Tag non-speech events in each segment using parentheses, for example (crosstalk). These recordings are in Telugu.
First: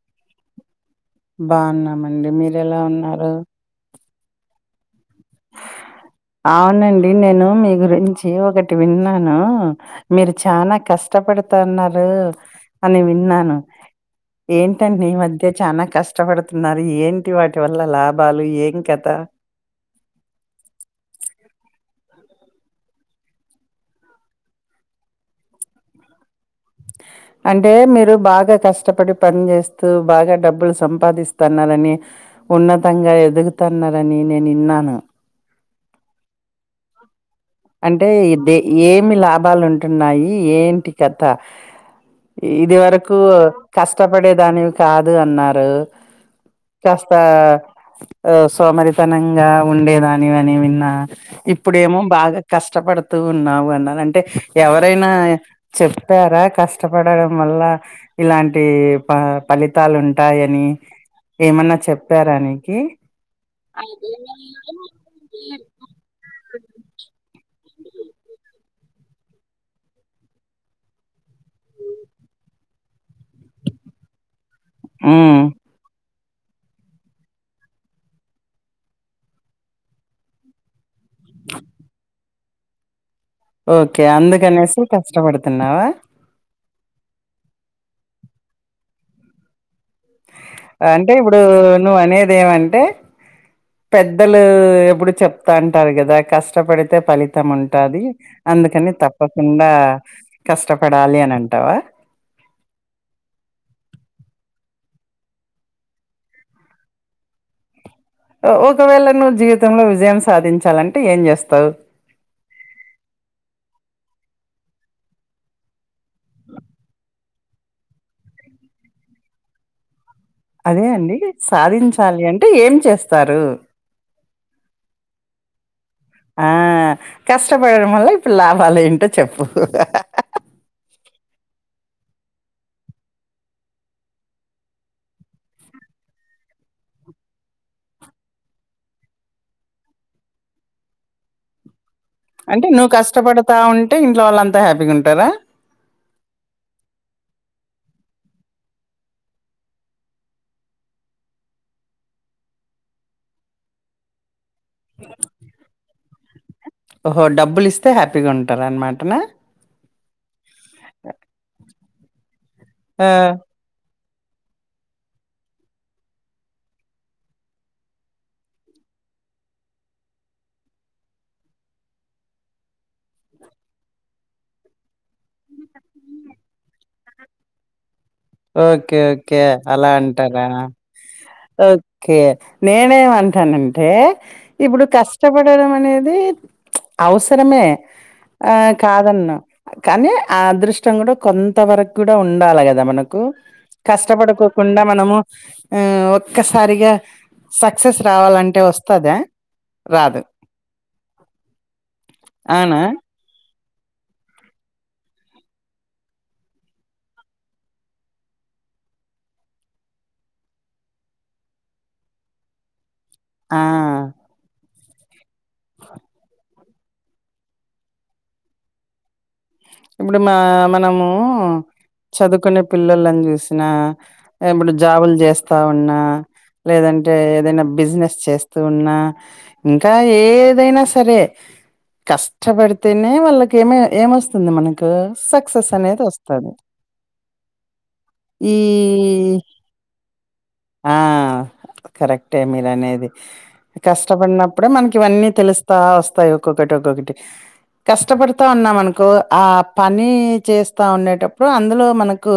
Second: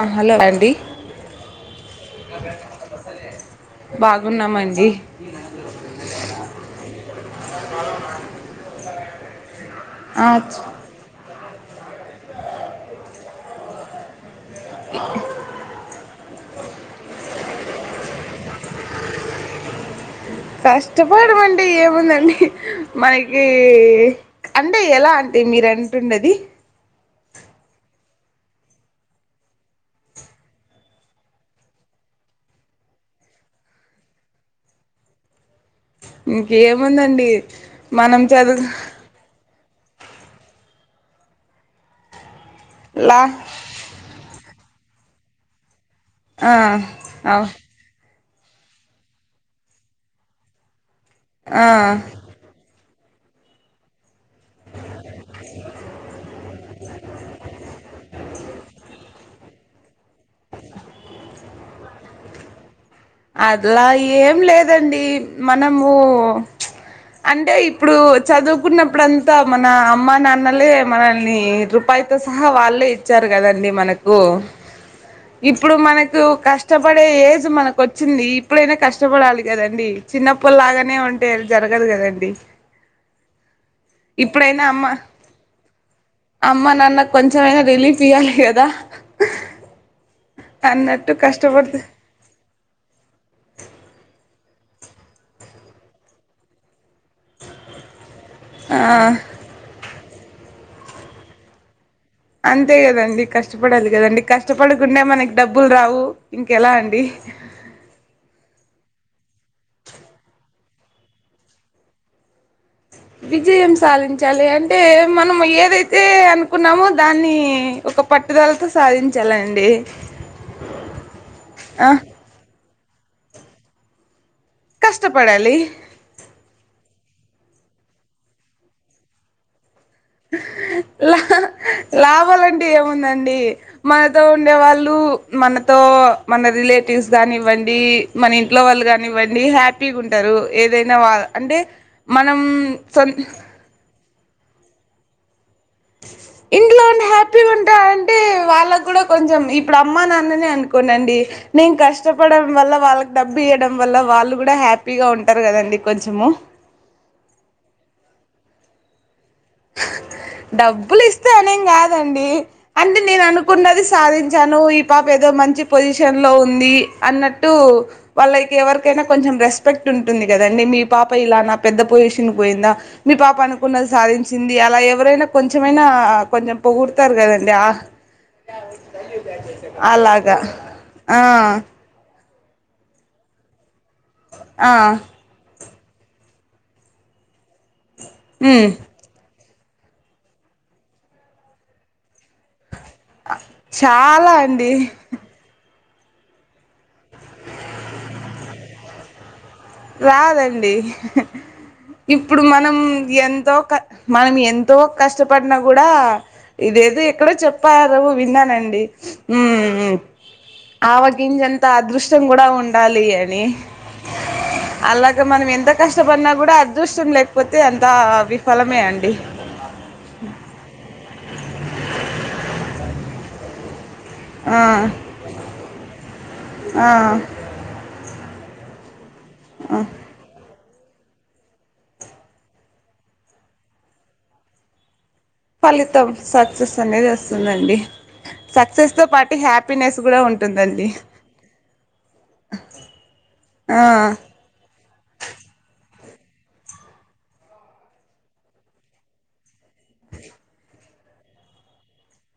అ హలో ఆండి బాన్నామండి మీరెలా ఉన్నారు బాగున్నామండి ఆవునండి నేను మీ గురించి ఒకటి విన్నాను ఆ మీరు చానా కష్టపడుతన్నారు అని విన్నాను ఏంటండి ఈ మధ్య చానా కష్టపడుతున్నారు ఏంటి వాటి వల్ల లాభాలు ఏం కథ మనకీ అంటే ఎలా ఆంటీ మీరంటున్నది అంటే మీరు బాగా కష్టపడి పని చేేస్తూ బాగా డబ్బులు సంపాదిస్తన్నారని ఉన్నతంగా ఎదుగుతున్నారని నేనిన్నాను ఇంకేముందండి అంటే మనం దే చదువు ఏమి లాభాలు ఉంటున్నాయి ఏంటి కథ ఇది వరకు లా కష్టపడేదానివి కాదు అన్నారు ఆ కాస్తా అవు ఆ సోమరితనంగా ఉండేదానివి అని విన్నా ఆ ఇప్పుడేమో బాగా కష్టపడుతూ ఉన్నావు అన్నను ఆన్ అంటే ఎవరైనా చెప్పారా కష్టపడడం వల్ల ఇలాంటి ప ఫలితాలు ఉంటాయని ఏమన్నా చెప్పారానికి అలా ఏం లేదండి మనమూ అంటే ఇప్పుడు చదువుకున్నప్పుడుంతా మన అమ్మ నాన్నలే మనల్ని రూపాయి తో సహా వాళ్లే ఇచ్చారు కదండి మనకు హ్మ్. ఇప్పుడు మనకు కష్టపడే ఏజ్ మనకు ఒచ్ చ్చింది ఇప్పుడైనా కష్టపడాలి కదండి చిన్నప్పుల్ లాగానే ఉ టే అది జరగదు కదండి ఓకే ఇప్పుడైనా అందుకనేసి అమ్మ కష్టపడుతున్నావా అమ్మ నాన్న కొంచెంమైనా రిలీఫ్ ఇయ్యాలి కదా అంటే అన్నట్టు ఇప్పుడు కష్టపడుతు నువ్వనేదేవంటే పెద్దలు ఎప్పుడు చెప్తాంటారు కదా కష్టపడితే పలితం ఉంటాది ఆ అందుకని తప్పకుండా కష్టపడాలి అని అంటావా అంతే కదండి కష్టపడాలి కదండి కష్టపడకుండా మనకి డబ్బులు రావు ఇంకెలా అండి ఒ ఒకవేళ నువ్వు జీవితంలో విజయం సాధించాలంటే ఏం చేస్తావు విజయం సాధించాలి అంటే మనం ఏదైతే అనుకున్నామో దాన్ని ఒక పట్టుదలతో సాధించాలండి అదే అండి ఆ సాధించాలి అంటే ఏం చేస్తారు కష్టపడాలి ఆ కష్టపడడం వల్ల ఇప్పుడు లాభాలు ఏంటో చెప్పు లా లాభాలంటే ఏముందండి మనతో ఉండే వాళ్ళు మనతో మన రిలేటివ్స్ గానివ్వండి మన ఇంట్లో వాళ్ళు గానివ్వండి హ్యాపీగా ఉంటరు ఏదైనా వా అంటే మనం అంటే నువ్వు సొ కష్టపడతా ఉంటే ఇంట్లో వాళ్ళంతా హ్యాపీగా ఉంటారా ఇంట్లో ఉండి హ్యాపీగా ఉంటారంటే వాళ్ళకు కూడా కొంచెం ఇప్పుడు అమ్మ నాన్నని అనుకోండండి నేను కష్టపడడం వల్ల వాళ్ళకి డబ్బు ఇయడం వల్ల వాళ్ళు కూడా హ్యాపీగా ఉంటారు కదండి కొంచెము ఓహో డబ్బులు ఇస్తే హ్యాపీగా ఉంటారన్నమాట నా డబ్బులు ఇస్తే అనేం కాదండి అంటే ఆ! నేను అను కున్నది సాధించాను ఈ పాప ఏదో మంచి పొజిషన్లో ఉంది అన్నట్టు వాళ్ళకి ఎవరికైనా కొంచెం రెస్పెక్ట్ ఉంటుంది కదండి మీ పాప ఇలా నా పెద్ద పొజిషన్ పోయిందా మీ పాప అనుకున్నది సాధిం చ్చింది అలా ఎవరైనా కొంచమైనా కొంచెం పొగుడతారు కదండి ఆ ఓకే ఓకే అలా అలాగా అంటారా ఆ ఓ ఓకే నేనేమంటానంటే ఆ ఇప్పుడు కష్ కష్టపడడం అనేది అవసరమే ఆ ఉమ్ కాదన్ను కానీ ఆ అదృష్టం కూడా కొంత వరకు కూడా ఉండాలి కదా మన కు చాలా అండి కష్టపడుకోకుండా మనము ఆ ఒక్కసారిగా సక్సెస్ రావాలంటే వస్తదా రాదు. రాదండి ఇప్పుడు మనం అవునా? ఎంతో క మనం ఎంతో కష్టపడినా కూడా ఇదేదో ఎక్కడో చెప్పారు విన్నానండి ఉమ్ ఉ ఆవ గింజంత అదృష్టం కూడా ఉండాలి అని ఆ! అలాగ మనం ఎంత కష్టపడినా కూడా అదృష్టం లేకపోతే అంత విఫలమే అండి ఇప్పుడు మా మనము చదువుకునే పిల్లలని చూసిన ఆ ఇప్పుడు జాబులు చేస్తా ఉన్నా ఆ లేదంటే ఏదైనా బిజినెస్ చేస్ తున్నా ఇంకా ఏదైనా సరే కష్టపడితేనే వాళ్ళకి ఏమే ఏమొస్తుంది మన ఫలితం సక్సెస్ అనేది వస్తుందండి ఈ సక్సెస్ తో పాటు హ్యాపీనెస్ కూడా ఉంటుందండి ఆ! కరెక్టే మీరు అనేది ఆ కష్టపడినప అప్పుడ మనకి ఇవన్నీ తెలుస్తా వస్తాయి ఒక్కొక్కటి ఒక్కొక్కటి కష్టపడతా ఉన్నాంనుకో ఆ పని చేస్తా ఉండేటప్పుడు అందులో మనకు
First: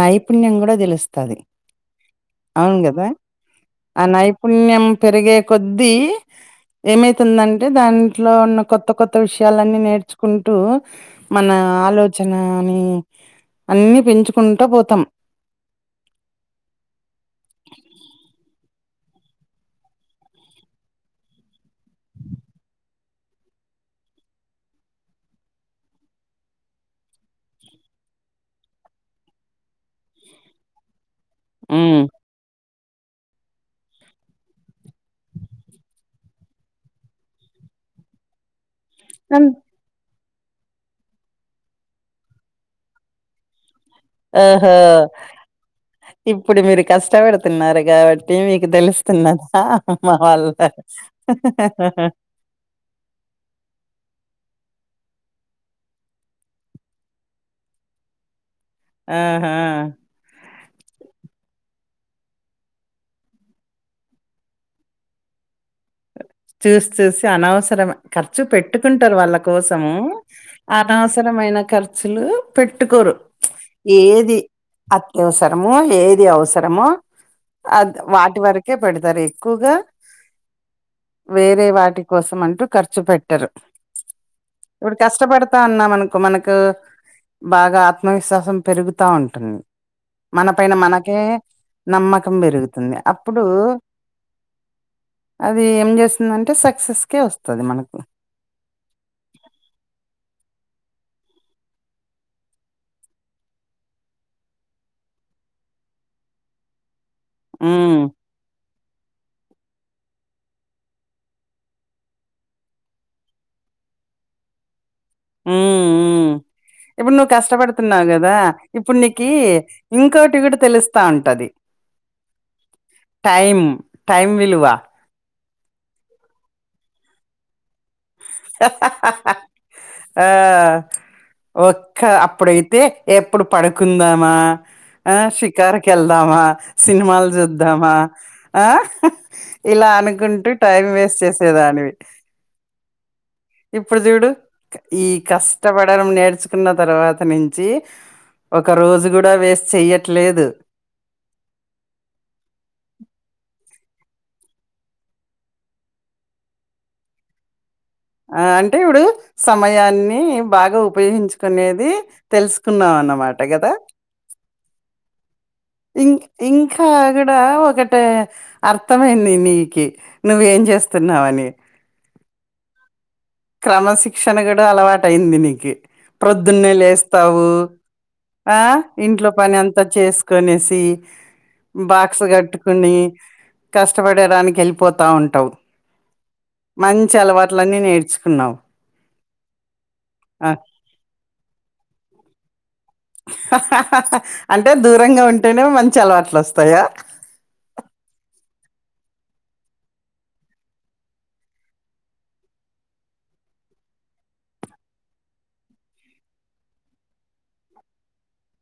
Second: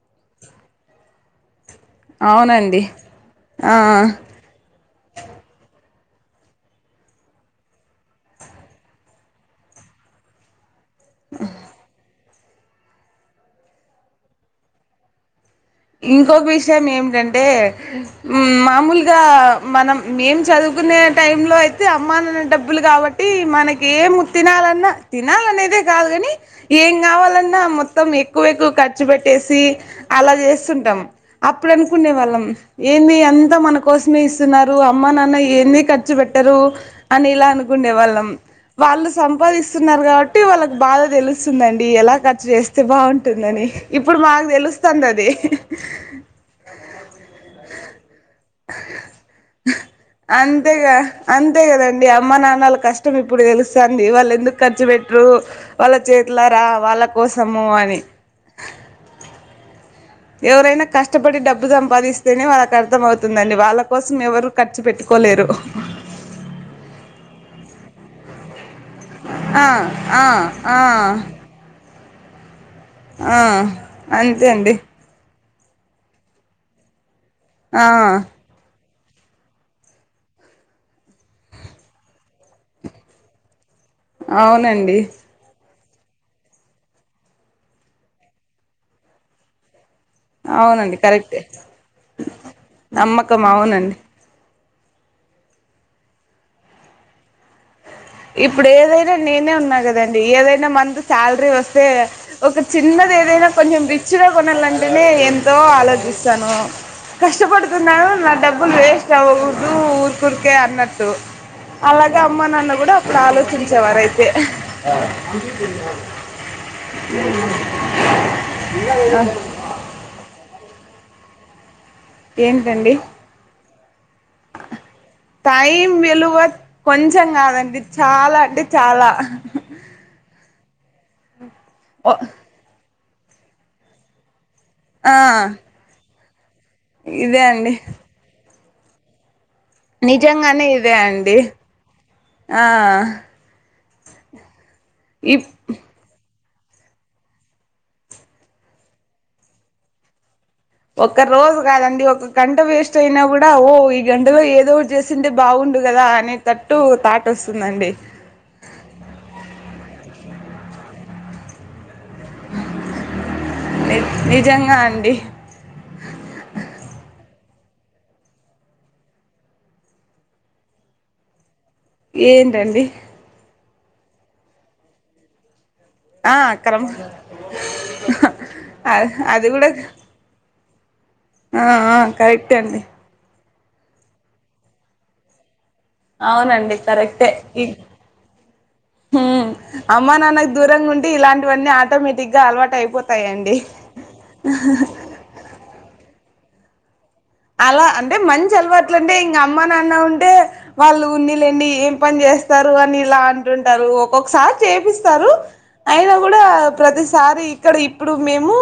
నైపుణ్యం కూడా తెలుస్తుది అవును అవునండి కదా ఆ నైపుణ పుణ్యం పెరిగే కొద్దీ ఏమైతుందంటే దాంట్లో ఉన్న కొత్త కొత్త విషయాలన్నీ నేర్చుకుంటూ మన ఆలోచనని అన్ని పెంచుకుంటా పోతాం ఇంకొక విషయం ఏమిటంటే మామూలుగా మనం మేము చదువుకునే టైంలో అయితే అమ్మానన్న డబ్బులు కాబట్టి మనక ఏం తినాలన్నా తినాలనేదే కాదు కాని ఏం కావాలన్నా మొత్తం ఎక్కువ ఎక్కువ ఖర్చు పెట్టేసి అలా చేసి వస్తుంటాం అప్పుడు ఉమ్ అనుకునే వాళ్ళం ఏన్ని అంతా మనకోసమే ఇస్తున్నారు అమ్మ నాన్న ఏన్ని ఖర్చు పెట్టరు అని ఇలా అనుకుండే వాళ్ళం వాళ్ళు అన్ సంపాదిస్త వస్తున్నారు కాబట్టి వాళ్ళకి బాధ తెలుస్తుందండి ఎలా ఖర్చు చేస్తే బాగుంటుందని ఇప్పుడు మాకు ఓహో తెలుస్తుంది అది ఇప్పుడు మీరు కష్టపడుతున్నారు కాబట్టి మీకు తెలుస్తున్నదా అమ్ మా వాళ్ళ అహహ అండి అమ్మ నాన్నళ్ళ కష్టం ఇప్పుడు తెలుస్తుంది వాళ్ళు ఎందుకు ఖర్చు పెట్టరు వాళ్ళ చేతులారా వాళ్ళ కోసము అని ఆహా ఎవరైనా కష్టపడి డబ్బు సంపాదిస్తేనే వాళ్ళకి అర్థం అవుతుందండి వాళ్ళ కోసం ఎవరు ఖర్చు పెట్టుకోలేరు చూసి చూసి అనవసరమే ఖర్చు పెట్టుకుంటారు వాళ్ళ ఆ కోసము ఆ ఆ అనవసరమైన ఖర్చులు పెట్టుకోరు ఆ ఏది అంతే అండి వసరమో ఏది అవసరమో అ ఆ వాటి వరకే పెడతారు ఎక్కువగా వేరే వాటి కోసం అంటూ ఖర్చు పెట్టరు ఇప్పుడు అవునండి కష్టపడత అన్నా మనకు బాగా ఆత్మవిశ్వాసం పెరుగుతా ఉంటుంది మన పైన అవునండి మనకే కరెక్టే నమ్మకం పెరుగుతుంది అప్పుడు నమ్మకం అవునండి అది ఏం చేస్తుందంటే సక్సెస్కే వస్తుంది మనకు ఇప్పుడు ఏదైనా నేనే ఉన్నా కదండి ఏదైనా మంత్ శాలరీ వస్తే ఒక చిన్నది ఏదైనా కొంచెం రిచ్గా కొనాలంటేనే ఎంతో ఆలోచిస్తాను ఉమ్ కష్టపడుతున్నాను నా డబ్బులు వేస్ట్ చ ఊరుకురికే అన్నట్టు అలాగే అమ్మ నాన్న కూడా ఆలోచించేవారు అయితే ఉ ఉ ఇప్పుడు నువ్వు కష్టపడుతున్నావు కదా ఇప్పుడు నీకి ఇంకోటి కూడా తెలుస్తా ఉంటుంది ఏంటండి టైం విలువ టైం విలువ కొంచెం కాదండి చాలా అంటే చాలా ఆ ఒక్క అప్పుడైతే ఎప్పుడు పడుకుందామా ఆ షికారుకి వెళ్దామా సినిమాలు ఇదే అండి చూద్దామా ఆ ఇలా అనుకుంటూ నిజంగానే టైం ఇదే వేస్ట్ అండి చేసేదానివి ఆ ఇప్పుడు చూడు ఈ ఇప్ కష్టపడడం నేర్చు కున్న తర్వాత నుంచి ఒక రోజు కూడ వేస్ట్ చెయ్యట్లేదు. ఒక్క రోజు కాదండి ఒక గంట వేస్ట్ అయినా కూడా ఓ ఈ గంటలో ఏదోటి చేస్ సింటే బాగుండు కదా అనేటట్టు తాట్ వస్తుందండి. ఆ అంటే ఇవుడు సమయాన్ని బాగ ఉపయోగించుకునేది తెలుసుకున్నాం అన్నమాట కదా! నిజంగా అండి ఇం ఇంకా కూడ ఒకట అర్థమైంది నీకి నువ్వేం చేస్తున్నావని ఏంటండి క్రమశిక్షణ కూడా అలవాటయింది నీకి ఆ ప్రొద్దున్నే క్రమ లేస్తావు ఆ ఇంట్లో అది పని కూడా అంతా చేసుకొనేసి, ఆ ఆ బాక్స్ కరెక్టే అండి కట్టుకుని, కష్టపడడానికి వెళ్ళిపోతా ఉంటావు. అవునండి మంచి కరెక్టే ఇ అలవాట్లన్నీ నేర్చుకున్నావు హ్మ్ అమ్మా ఆ. నాన్నకు దూరంగా ఉంటే ఇలాంటివన్నీ ఆటోమేటిక్ గా అలవాటు అయిపో అంటే దూరంగ ఉంటేనే మంచి అలవాట్లు వస్తాయా? అలా అంటే మంచి అలవాట్లు అంటే ఇంగ అమ్మ నాన్న ఉంటే, వాళ్ళు ఉన్నిలేండి ఏం పని చేస్తారు అని ఇలా అంటుంటారు ఒక్కొక్కసారి చేపిస్తారు. అయినా కూడ ప్రతిసారి ఇక్కడ ఇప్పుడు మేము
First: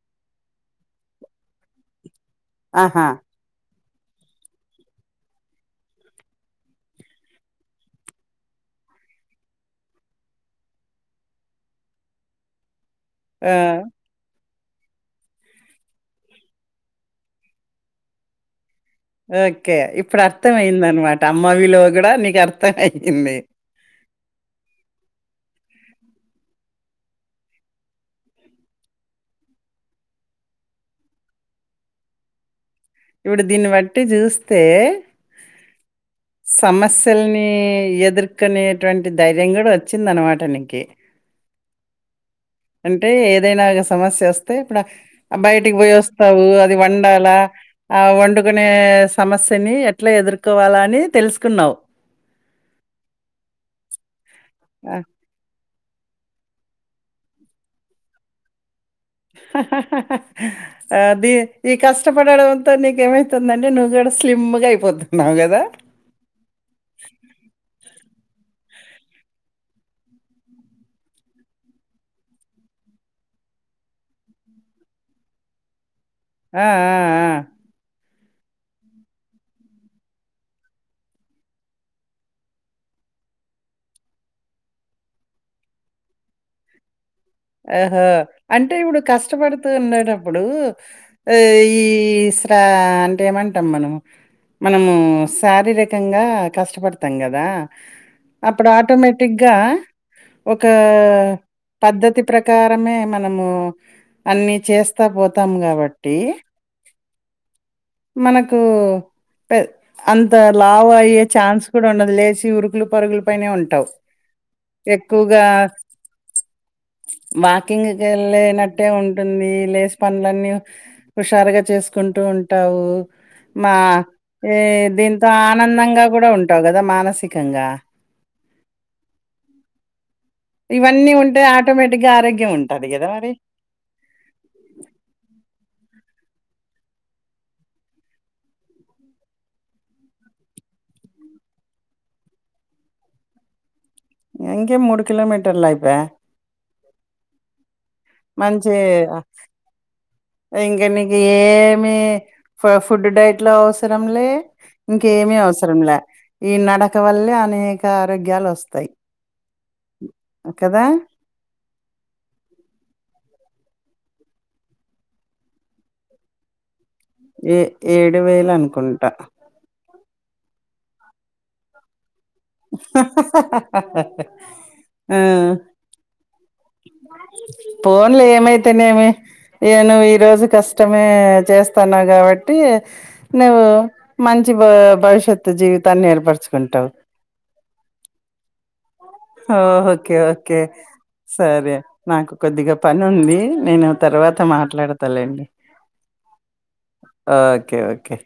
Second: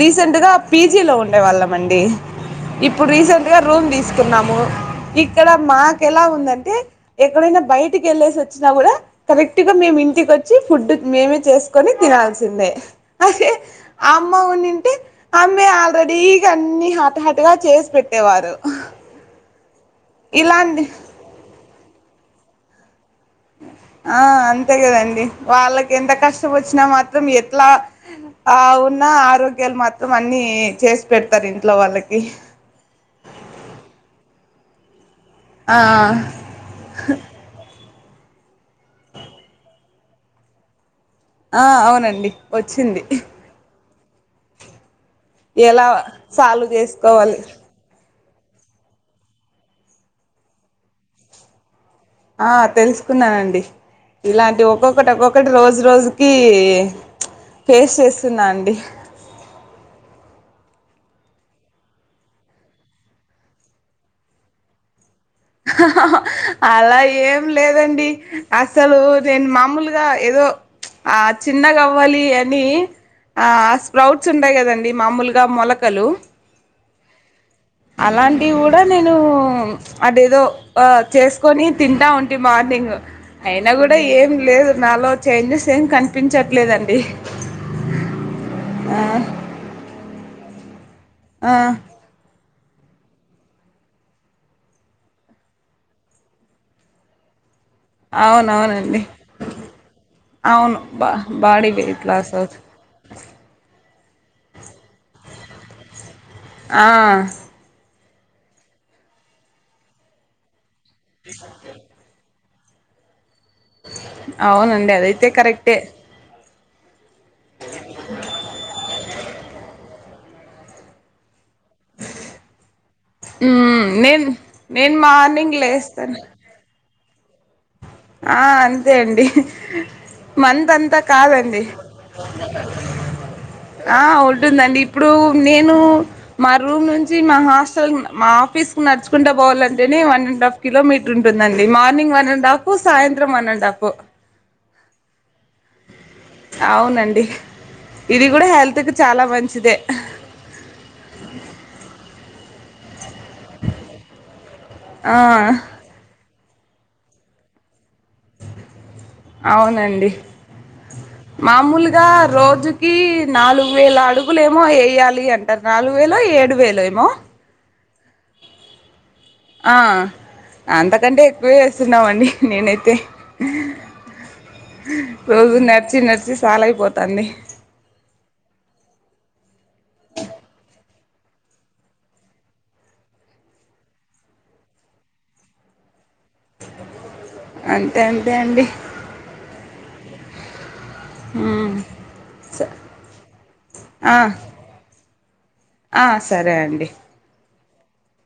రీసెంట్ గా పీజీ లో ఉండే వాళ్ళమండి. ఆహా ఇప్పుడు రీసెంట్గా రూమ్ తీసుకున్నాము ఇక్కడ మాకు ఎలా ఉందంటే, ఎక్కడైనా బయటికి ఎళ్ళేసి వచ్చినా కూడ, కరెక్ట్ గా మేము ఇంటికొచ్చి ఫుడ్ మేమే చేసుకొని తినాల్సిందే. అదే ఆ, అమ్మ ఉన్నింటే, అమ్మె ఆల్రెడీగా అన్ని హాట్ హాట్ ట్గా చేసి పెట్టేవారు. ఓకె ఇప్పుడు అర్థం ఇలాంటి అయిందనమాట అమ్మ విలువ కూడా నీకు అర్థం అయింది. ఆ అంతే కదండి వాళ్ళకి ఎంత కష్టం వచ్చినా మాత్రం ఎట్లా ఆ ఉన్న ఆరోగ్యాలు మాత్రం అన్ని చేసి పెడతారు ఇంట్లో వాళ్ళకి. ఇవుడు దీన్ని బట్టి చూస్తే, ఆ సమస్యల్ని ఎదుర్కొనేట్వంటి ధైర్యం కూడ ఒచ్చిందనమాట నీకి. (inaudible) అవునండి వచ్చింది అంటే ఏదైన ఇగ సమస్యోస్తే ఇప్పుడ బయటికి ఎలా పోయి వొస్ తావు సాల్వ్ అది వండాల చేసుకోవాలి ఆ వండుకునే సమస్యని ఎట్ల ఎదుర్కోవాల అని తెలుసుకున్నావు ఆ తెలుసుకున్నానండి ఇలాంటి ఆ! ఒక్కొక్కటొక్కో క్కటి రోజు రోజుకి ఫేస్ చేస్తున్నా అండి హహహహ అది ఈ కష్టపడడంతో నీకేమైతుందంటే నువ్ కూడా స్లిమ్ గా అయిపోతున్నావు కదా! అలా ఏం లేదండి అసలు నేను మామూల్గా ఏదో, ఆ చిన్నగవ్వాలి అనీ ఆ స్ప్రౌట్స్ ఉంటాయి కదండీ మామూల్గా మొలకలు ఆ ఆ ఆ! అలాంటివి కూడ నేను అదేదో ఆ చేస్కొని తింటావుంటి మార్నింగ్ ఐనా కూడ ఏం లేదు నాలో చేంజెస్ ఏం కనిపించట్లేద అండి అహా అంటే ఇప్పుడు కష్టపడుతు ఉండేట అప్పుడు ఆ ఈ ఇంకా అంటేమంటం మనమ్ మనము శారీరకంగా కష్టపడతాం కదా అప్పుడ అవునవునండి ఆటోమేటిక్గా ఒక అవును బా బాడీ వెయిట్ పద్ధతి లాస్ అవుతు కరమే మనము అన్నీ చేస్తాపోతామ్ కాబట్టి ఆ మనకూ పె అంత లావయ్యే ఛాన్స్ కూడుండదు లేచి ఉరుకులు పరుగులు పైనే ఉంటావ్ అవునండి అదైతే ఎక్కువ్గా కరెక్టే వాకింగ్కె కేళ్ళేనట్టే ఉంటు ఉంది లేసి పన్లన్నీ హుషారుగ చేస్కుంటూ ఉంట్ టావు మా మ్మ్ నేను దీ నేను దీంతో మార్నింగ్ ఆనందంగా లేస్తాను కూడా ఉం టావు కద మానసికంగా ఆ అంతే అండి మంత అంతా ఇవన్నీ కాద ఉంటే అండి ఆటోమేటిక్‌గా ఆరోగ్యం ఉంటది గదా! మరి. ఆ ఉంటుంద అండి ఇప్పుడు నేను మా రూమ్ నుంచి మా హాస్టల్ మా ఆఫీస్కు నడ్చుకుంట పోవాల అంటేనే వన్ అండ్ హాఫ్ కిలోమీట్రుంటుంద అండి మార్నింగ్ వన్ అండ్ హాఫు సాయింత్రం వన్ అండ్ హాఫు ఇంకేం మూడు కిలోమీటర్లై అయిపాయే అవున అండి ఇది కూడా మంచి హెల్త్కి చాలా ఆహ్, మంచిదే ఇంక నీకేమి ఫ ఫుడ్ డైట్ లో అవసరంలే ఆ ఇంకేమి అవ్సరంలే ఈ నడక వల్లే అనేక ఇంకా ఆరోగ్యాలు వస్తాయి కదా మాముల్గా రోజుకి నాలుగు వేల అడుగులు ఏమో ఎయ్యాలి అంట ట నాలుగు వేలో ఏడు వేలే ఏమో ఏ ఏడు వేలు అన్కుంట ఆ అంతకంటే ఎక్కువే చేస్తున్నామ అండి నేనై అయితే ఆ రోజు నాక్ నడ్చి నడ్చి సాలైపోతా అంది పోన్లే ఏమై నేతేనే ఏమి ఇగ నువ్వు ఈ రోజు కష్టమే చేస్తాన్నావ్ కాబట్టి నువ్వు మంచి భ భవిష్యత్తు జీవితాన్నే ఎర్ పర్చుకుంటావు అంతే అంతే అండి ఓ ఓకే ఓకే సరే ఉమ్ నాకు స కొద్దిగా పనుంది నేను తర్వాత మాట్లడతాలే అండి అ సరే అండి అ ఓకే ఓకే